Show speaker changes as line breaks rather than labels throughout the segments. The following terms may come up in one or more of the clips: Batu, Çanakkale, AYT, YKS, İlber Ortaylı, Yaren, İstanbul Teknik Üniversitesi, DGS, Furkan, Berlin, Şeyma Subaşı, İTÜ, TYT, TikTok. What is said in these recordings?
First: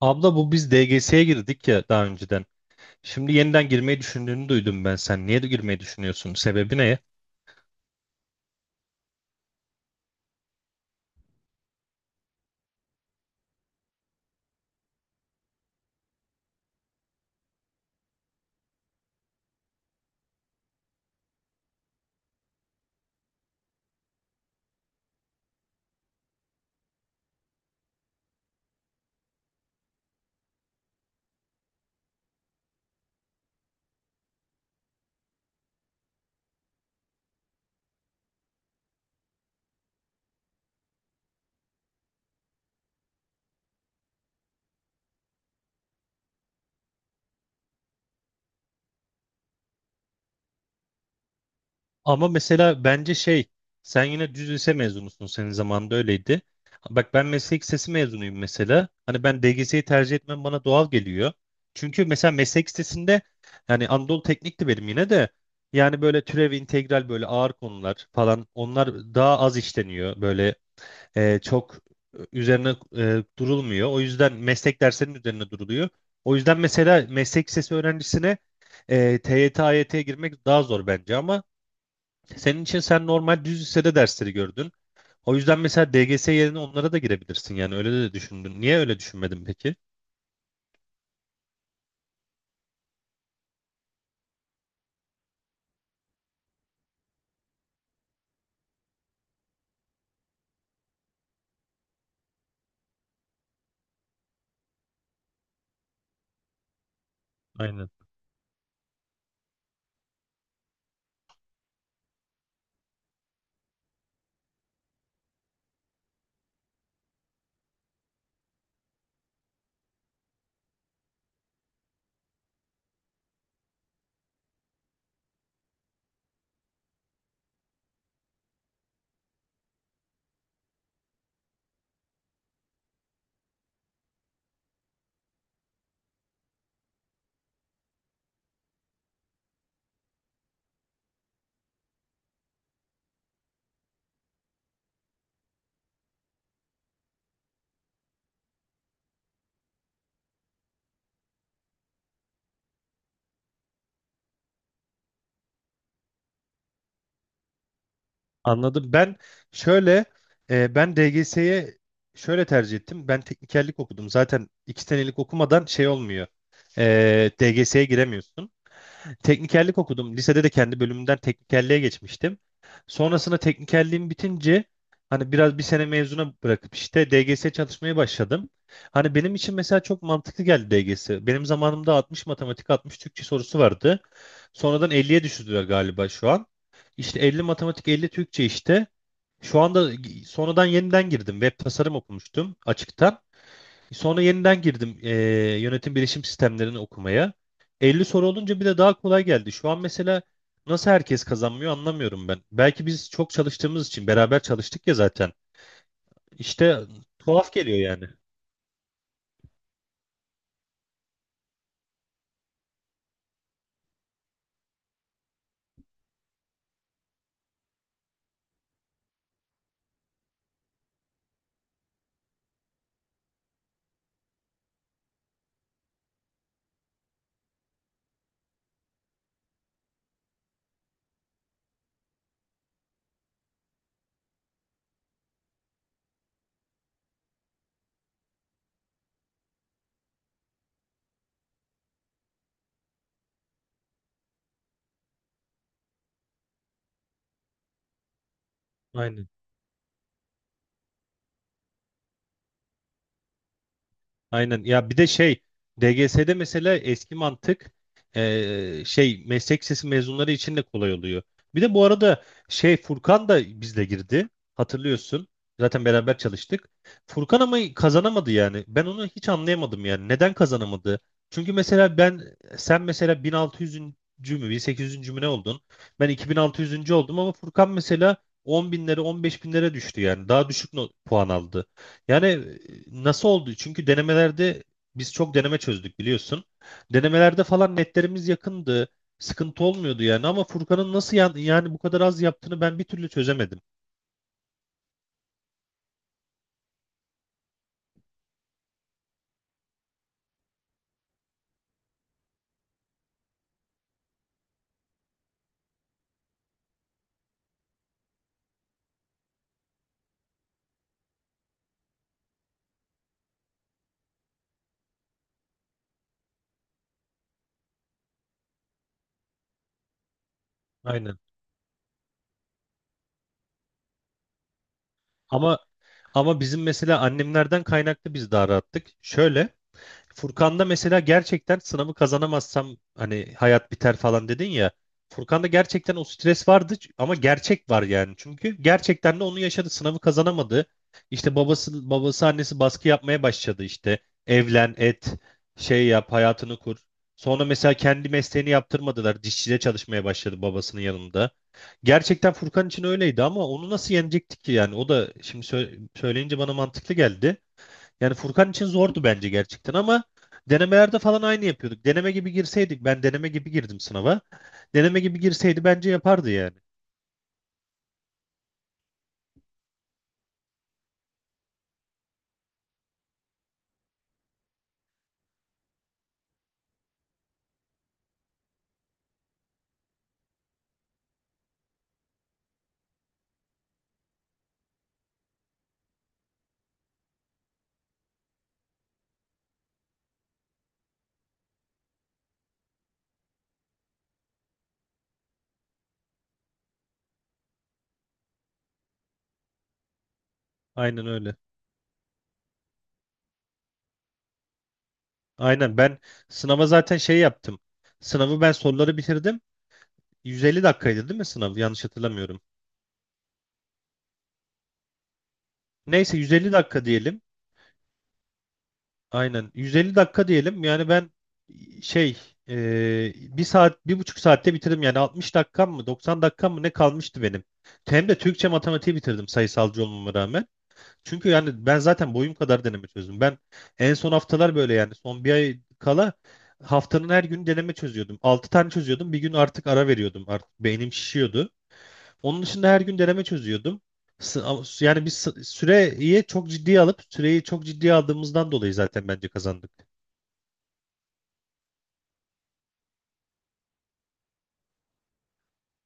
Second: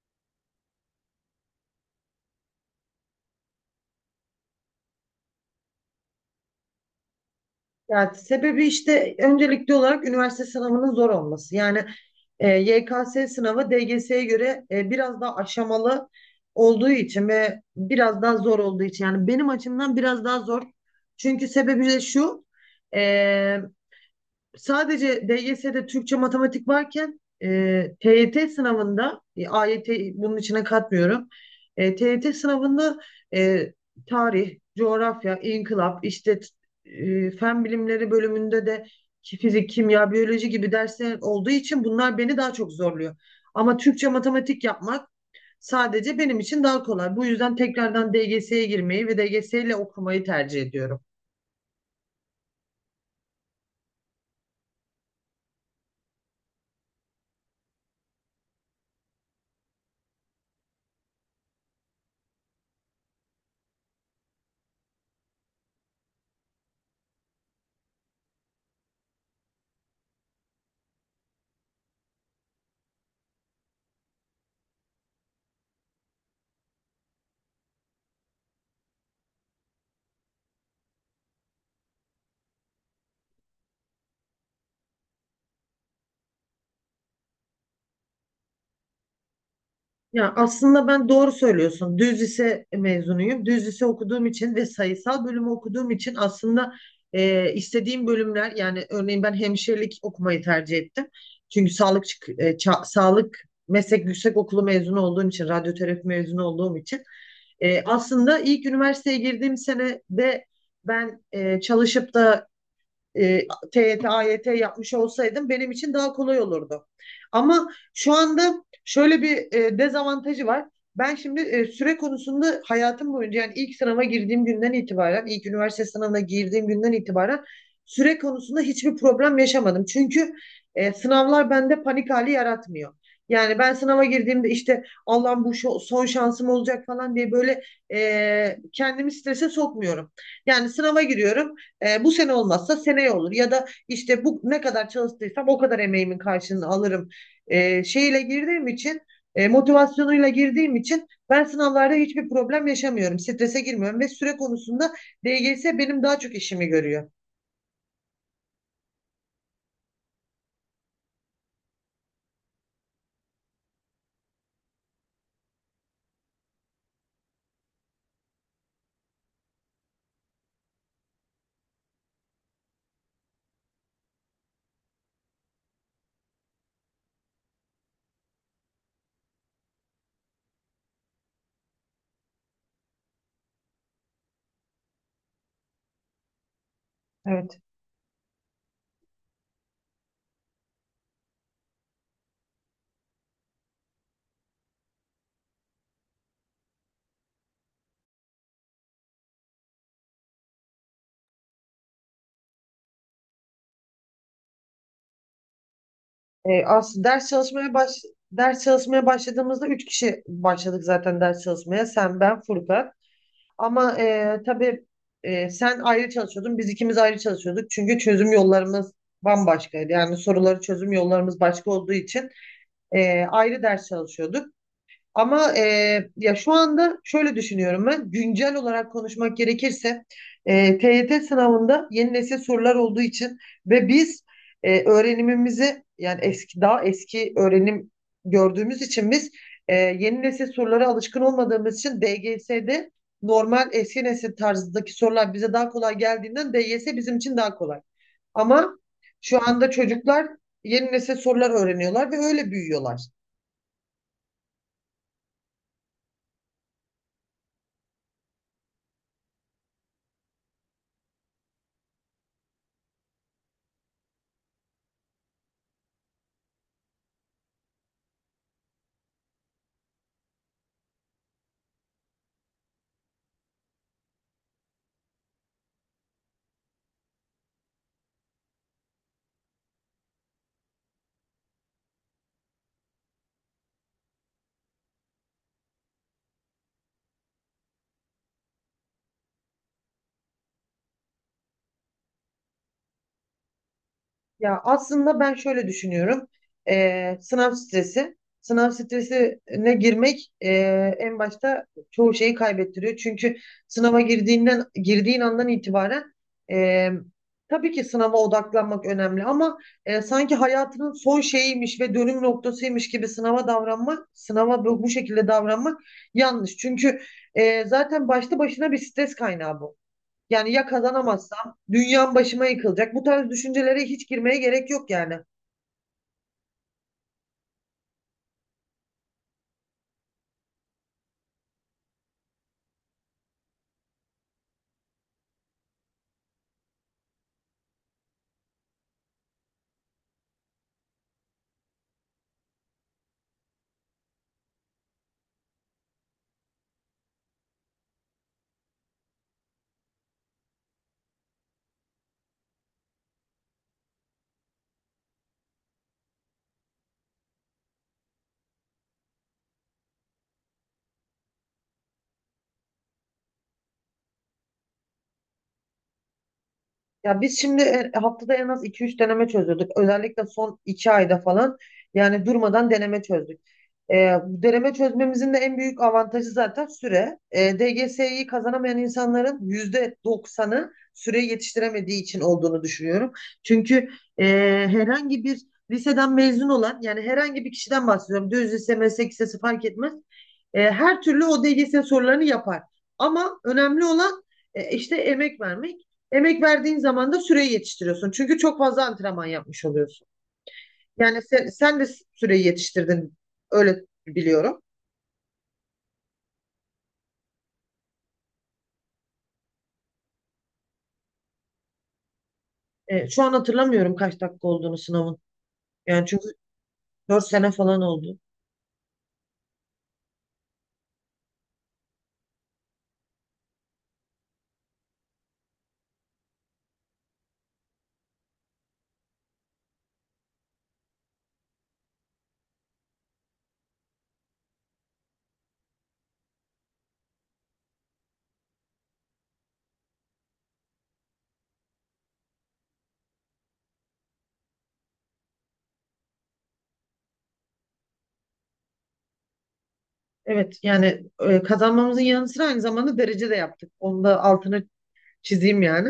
Abla bu biz DGS'ye girdik ya daha önceden. Şimdi yeniden girmeyi düşündüğünü duydum ben. Sen niye de girmeyi düşünüyorsun? Sebebi ne?
Yani sebebi işte öncelikli olarak üniversite sınavının zor olması. Yani YKS sınavı DGS'ye göre biraz daha aşamalı olduğu için ve biraz daha zor olduğu için. Yani benim açımdan biraz daha zor. Çünkü sebebi de şu. e, Sadece DGS'de Türkçe matematik varken TYT sınavında AYT bunun içine katmıyorum. TYT sınavında e, tarih, coğrafya, inkılap, işte fen bilimleri bölümünde de ki fizik, kimya, biyoloji gibi dersler olduğu için bunlar beni daha çok zorluyor. Ama Türkçe matematik yapmak sadece benim için daha kolay. Bu yüzden tekrardan DGS'ye girmeyi ve DGS ile okumayı tercih ediyorum.
Ama mesela bence sen yine düz lise mezunusun. Senin zamanında öyleydi. Bak ben meslek lisesi mezunuyum mesela. Hani ben DGS'yi tercih etmem bana doğal geliyor. Çünkü mesela meslek lisesinde yani Anadolu Teknik'ti benim yine de. Yani böyle türev, integral böyle ağır konular falan onlar daha az işleniyor. Böyle çok üzerine durulmuyor. O yüzden meslek derslerinin üzerine duruluyor. O yüzden mesela meslek lisesi öğrencisine TYT, AYT'ye girmek daha zor bence ama senin için sen normal düz lisede dersleri gördün. O yüzden mesela DGS yerine onlara da girebilirsin yani öyle de düşündün. Niye öyle düşünmedin peki?
Ya aslında ben doğru söylüyorsun. Düz lise mezunuyum. Düz lise okuduğum için ve sayısal bölümü okuduğum için aslında istediğim bölümler yani örneğin ben hemşirelik okumayı tercih ettim. Çünkü sağlık sağlık meslek yüksekokulu mezunu olduğum için, radyoterapi mezunu olduğum için
Aynen.
aslında ilk üniversiteye girdiğim sene de ben çalışıp da e, TYT, T A Y T yapmış olsaydım benim için daha kolay olurdu. Ama şu anda şöyle bir dezavantajı var. Ben şimdi süre konusunda hayatım boyunca yani ilk sınava girdiğim günden itibaren, ilk üniversite sınavına girdiğim günden itibaren süre konusunda hiçbir problem yaşamadım. Çünkü sınavlar bende panik hali yaratmıyor. Yani ben sınava girdiğimde işte Allah'ım bu son şansım olacak falan diye böyle kendimi strese sokmuyorum. Yani sınava giriyorum. Bu sene olmazsa seneye olur ya da işte bu ne kadar çalıştıysam o kadar emeğimin karşılığını alırım e, şeyle girdiğim için e, motivasyonuyla girdiğim için ben sınavlarda hiçbir problem yaşamıyorum. Strese girmiyorum ve süre konusunda DGS benim daha çok işimi görüyor.
Anladım. Şöyle ben DGS'ye şöyle tercih ettim. Ben teknikerlik okudum. Zaten iki senelik okumadan şey olmuyor. DGS'ye giremiyorsun. Teknikerlik okudum. Lisede de kendi bölümümden teknikerliğe geçmiştim. Sonrasında teknikerliğim bitince hani biraz bir sene mezuna bırakıp işte DGS çalışmaya başladım. Hani benim için mesela çok mantıklı geldi DGS. Benim zamanımda 60 matematik, 60 Türkçe sorusu vardı. Sonradan 50'ye düşürdüler galiba şu an. İşte 50
Evet.
matematik, 50 Türkçe işte. Şu anda sonradan yeniden girdim. Web tasarım okumuştum açıktan. Sonra yeniden girdim yönetim bilişim sistemlerini okumaya. 50 soru olunca bir de daha kolay geldi. Şu an mesela nasıl herkes kazanmıyor anlamıyorum ben. Belki biz çok çalıştığımız için beraber çalıştık ya zaten. İşte
Aslında ders
tuhaf
çalışmaya
geliyor yani.
ders çalışmaya başladığımızda üç kişi başladık zaten ders çalışmaya. Sen, ben, Furkan. Ama tabii sen ayrı çalışıyordun, biz ikimiz ayrı çalışıyorduk. Çünkü çözüm yollarımız bambaşkaydı. Yani soruları çözüm yollarımız başka olduğu için ayrı ders çalışıyorduk. Ama ya şu anda şöyle düşünüyorum ben. Güncel olarak konuşmak gerekirse TYT sınavında yeni nesil sorular olduğu için ve biz öğrenimimizi yani daha eski öğrenim gördüğümüz için biz yeni nesil sorulara alışkın olmadığımız için DGS'de normal eski nesil tarzındaki sorular bize daha kolay geldiğinden DYS bizim için daha kolay. Ama
Aynen.
şu anda çocuklar yeni nesil sorular öğreniyorlar ve öyle büyüyorlar.
Aynen ya bir de DGS'de mesela eski mantık meslek lisesi mezunları için de kolay oluyor. Bir de bu arada Furkan da bizle girdi, hatırlıyorsun, zaten beraber çalıştık. Furkan ama kazanamadı yani ben onu hiç anlayamadım, yani neden kazanamadı? Çünkü mesela ben sen mesela 1600'üncü mü 1800'üncü mü ne oldun? Ben 2600'üncü oldum ama Furkan mesela 10 binlere 15 binlere düştü yani daha düşük not, puan aldı. Yani nasıl oldu? Çünkü denemelerde biz çok deneme çözdük biliyorsun. Denemelerde falan netlerimiz yakındı. Sıkıntı olmuyordu yani ama Furkan'ın yani bu kadar az yaptığını ben bir türlü çözemedim.
Ya aslında ben şöyle düşünüyorum. Sınav stresi. Sınav stresine girmek en başta çoğu şeyi kaybettiriyor. Çünkü sınava girdiğinden girdiğin andan itibaren e, tabii ki sınava odaklanmak önemli ama sanki hayatının son şeyiymiş ve dönüm noktasıymış gibi sınava davranmak, bu şekilde davranmak yanlış. Çünkü zaten başlı başına bir stres kaynağı bu. Yani ya
Aynen.
kazanamazsam dünyam başıma yıkılacak. Bu tarz düşüncelere hiç girmeye gerek yok yani.
Ama ama bizim mesela annemlerden kaynaklı biz daha rahattık. Şöyle Furkan'da mesela gerçekten sınavı kazanamazsam hani hayat biter falan dedin ya. Furkan'da gerçekten o stres vardı ama gerçek var yani. Çünkü gerçekten de onu yaşadı. Sınavı kazanamadı. İşte babası annesi baskı yapmaya başladı işte. Evlen, et, şey yap, hayatını kur. Sonra mesela kendi mesleğini yaptırmadılar. Dişçide çalışmaya başladı babasının yanında. Gerçekten Furkan için öyleydi ama onu nasıl yenecektik ki yani? O da şimdi söyleyince bana mantıklı geldi. Yani Furkan için zordu bence gerçekten ama denemelerde falan aynı yapıyorduk. Deneme gibi girseydik, ben deneme gibi girdim sınava. Deneme gibi girseydi bence yapardı yani.
Ya biz şimdi haftada en az iki üç deneme çözüyorduk. Özellikle son 2 ayda falan yani durmadan deneme çözdük. E, Deneme çözmemizin de en büyük avantajı zaten süre. DGS'yi kazanamayan insanların %90'ı süreyi yetiştiremediği için olduğunu düşünüyorum. Çünkü e, herhangi bir liseden mezun olan yani herhangi bir kişiden bahsediyorum. Düz lise, meslek lisesi fark etmez. Her türlü o DGS sorularını yapar. Ama önemli olan işte emek vermek. Emek verdiğin zaman da süreyi yetiştiriyorsun. Çünkü çok fazla antrenman yapmış oluyorsun.
Aynen
Yani
öyle.
sen de süreyi yetiştirdin. Öyle biliyorum.
Aynen ben sınava zaten şey yaptım. Sınavı ben soruları bitirdim. 150 dakikaydı değil mi sınav? Yanlış hatırlamıyorum.
Şu an hatırlamıyorum kaç dakika olduğunu sınavın. Yani
Neyse
çünkü
150 dakika
4
diyelim.
sene falan oldu.
Aynen. 150 dakika diyelim. Yani ben şey bir saat bir buçuk saatte bitirdim. Yani 60 dakikam mı 90 dakikam mı ne kalmıştı benim. Hem de Türkçe matematiği bitirdim sayısalcı olmama rağmen. Çünkü yani ben zaten boyum kadar deneme çözdüm. Ben en son haftalar böyle yani son bir ay kala haftanın her günü deneme çözüyordum. Altı tane çözüyordum. Bir gün artık ara veriyordum. Artık beynim şişiyordu. Onun dışında her gün deneme çözüyordum. Yani süreyi çok ciddiye aldığımızdan dolayı zaten bence kazandık.
Evet yani kazanmamızın yanı sıra aynı zamanda derece de yaptık. Onu da altını çizeyim yani.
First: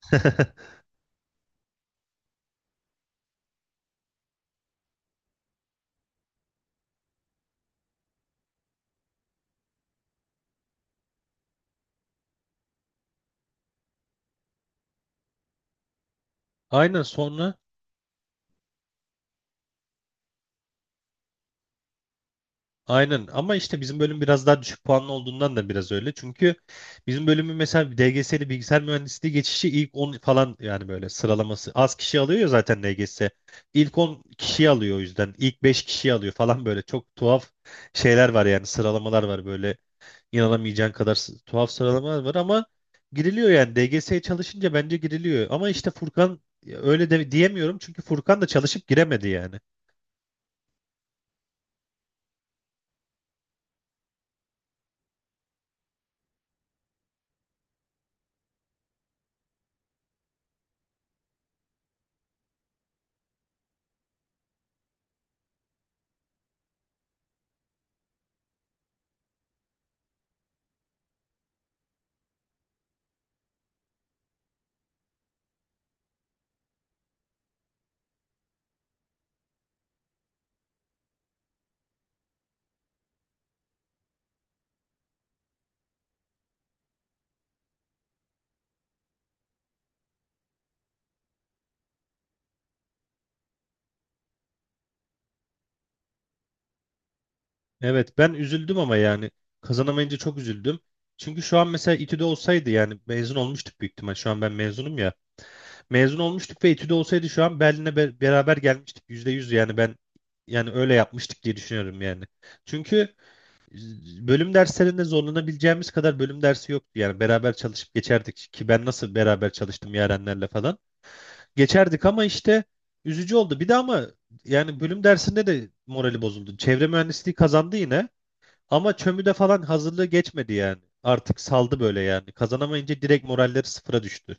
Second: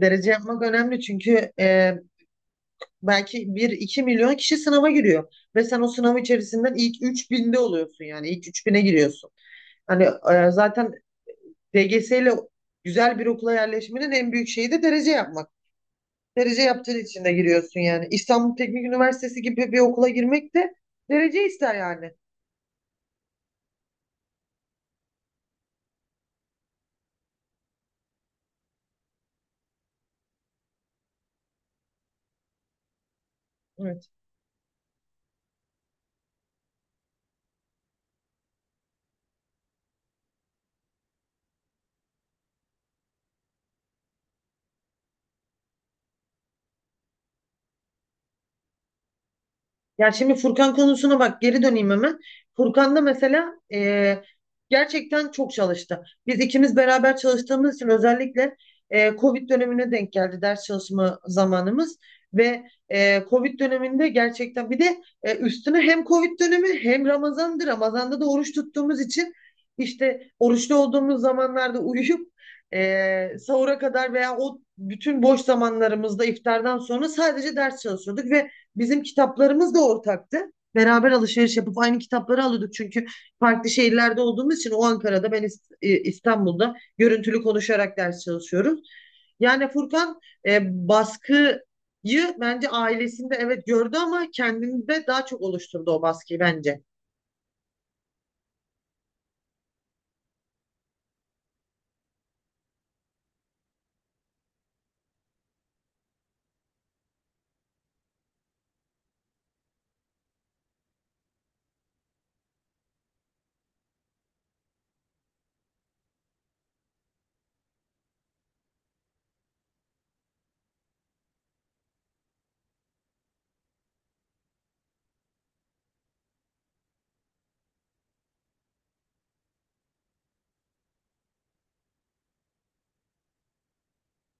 Derece yapmak önemli çünkü belki bir iki milyon kişi sınava giriyor. Ve sen o sınav içerisinden ilk 3.000'de oluyorsun yani. İlk 3.000'e giriyorsun. Hani zaten DGS ile güzel bir okula yerleşmenin en büyük şeyi de derece yapmak. Derece yaptığın
Aynen
için de
sonra
giriyorsun yani. İstanbul Teknik Üniversitesi gibi bir okula girmek de derece ister yani.
aynen ama işte bizim bölüm biraz daha düşük puanlı olduğundan da biraz öyle. Çünkü bizim bölümün mesela DGS'li bilgisayar mühendisliği geçişi ilk 10 falan yani böyle sıralaması, az kişi alıyor ya zaten DGS. İlk 10 kişi alıyor o yüzden. İlk 5 kişi alıyor falan, böyle çok tuhaf şeyler var yani, sıralamalar var böyle inanamayacağın kadar tuhaf sıralamalar var ama giriliyor yani DGS'ye çalışınca bence giriliyor. Ama işte Furkan ya öyle de diyemiyorum çünkü Furkan da çalışıp giremedi yani.
Ya şimdi Furkan konusuna bak geri döneyim hemen. Furkan da mesela gerçekten çok çalıştı. Biz ikimiz beraber çalıştığımız için özellikle Covid dönemine denk geldi ders çalışma zamanımız. Ve Covid döneminde gerçekten bir de üstüne hem Covid dönemi hem Ramazan'dı. Ramazan'da da oruç tuttuğumuz için işte oruçlu olduğumuz zamanlarda uyuyup sahura kadar veya o bütün boş zamanlarımızda iftardan sonra sadece ders çalışıyorduk ve bizim kitaplarımız da ortaktı. Beraber alışveriş yapıp aynı kitapları alıyorduk. Çünkü farklı şehirlerde olduğumuz için o Ankara'da, ben İstanbul'da görüntülü konuşarak ders çalışıyoruz. Yani Furkan e, baskıyı bence ailesinde evet gördü ama kendinde daha çok oluşturdu o baskıyı bence.
Evet ben üzüldüm ama yani kazanamayınca çok üzüldüm. Çünkü şu an mesela İTÜ'de olsaydı yani mezun olmuştuk büyük ihtimal. Şu an ben mezunum ya. Mezun olmuştuk ve İTÜ'de olsaydı şu an Berlin'e beraber gelmiştik. Yüzde yüz yani, ben yani öyle yapmıştık diye düşünüyorum yani. Çünkü bölüm derslerinde zorlanabileceğimiz kadar bölüm dersi yoktu. Yani beraber çalışıp geçerdik ki ben nasıl beraber çalıştım Yarenlerle falan. Geçerdik ama işte üzücü oldu. Bir de ama yani bölüm dersinde de morali bozuldu. Çevre mühendisliği kazandı yine ama çömüde falan hazırlığı geçmedi yani. Artık saldı böyle yani. Kazanamayınca direkt moralleri sıfıra düştü.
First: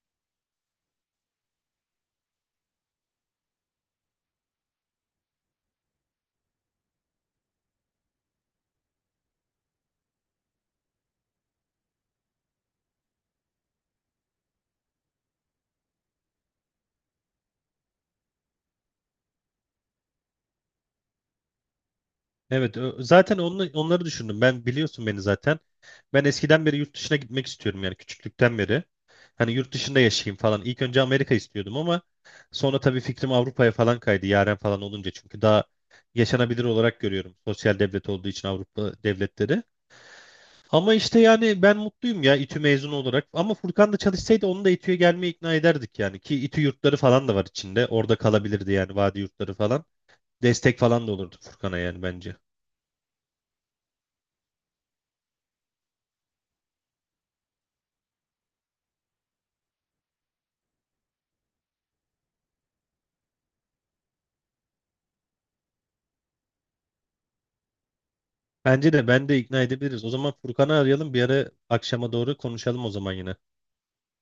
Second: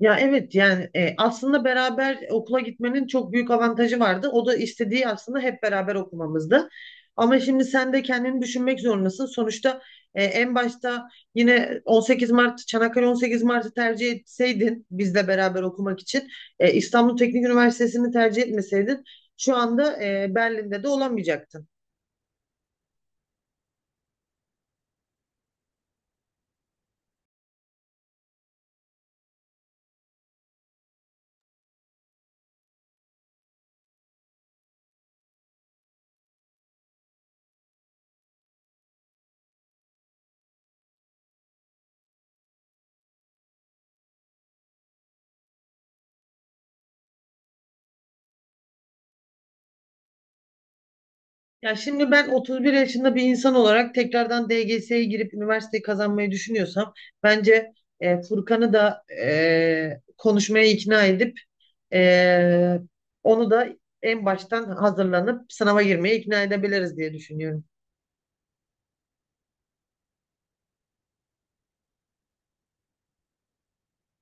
Ya evet yani aslında beraber okula gitmenin çok büyük avantajı vardı. O da istediği aslında hep beraber okumamızdı. Ama şimdi sen de kendini düşünmek zorundasın. Sonuçta en başta yine 18 Mart, Çanakkale 18 Mart'ı tercih etseydin bizle beraber okumak için İstanbul Teknik Üniversitesi'ni tercih etmeseydin şu anda Berlin'de de olamayacaktın.
Zaten onu, onları düşündüm. Ben biliyorsun beni zaten. Ben eskiden beri yurt dışına gitmek istiyorum yani küçüklükten beri. Hani yurt dışında yaşayayım falan. İlk önce Amerika istiyordum ama sonra tabii fikrim Avrupa'ya falan kaydı. Yaren falan olunca çünkü daha yaşanabilir olarak görüyorum. Sosyal devlet olduğu için Avrupa devletleri. Ama işte yani ben mutluyum ya İTÜ mezunu olarak. Ama Furkan da çalışsaydı onu da İTÜ'ye gelmeye ikna ederdik yani. Ki İTÜ yurtları falan da var içinde. Orada kalabilirdi yani vadi yurtları falan. Destek falan da olurdu
Ya
Furkan'a yani
şimdi ben
bence.
31 yaşında bir insan olarak tekrardan DGS'ye girip üniversiteyi kazanmayı düşünüyorsam bence Furkan'ı da konuşmaya ikna edip e, onu da en baştan hazırlanıp sınava girmeye ikna edebiliriz diye düşünüyorum.
Bence de ben de ikna edebiliriz. O zaman Furkan'ı arayalım bir ara akşama doğru konuşalım o zaman yine.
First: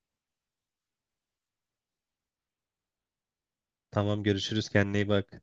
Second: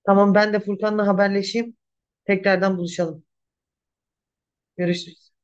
Tamam ben de Furkan'la haberleşeyim. Tekrardan buluşalım.
Tamam görüşürüz, kendine iyi
Görüşürüz.
bak.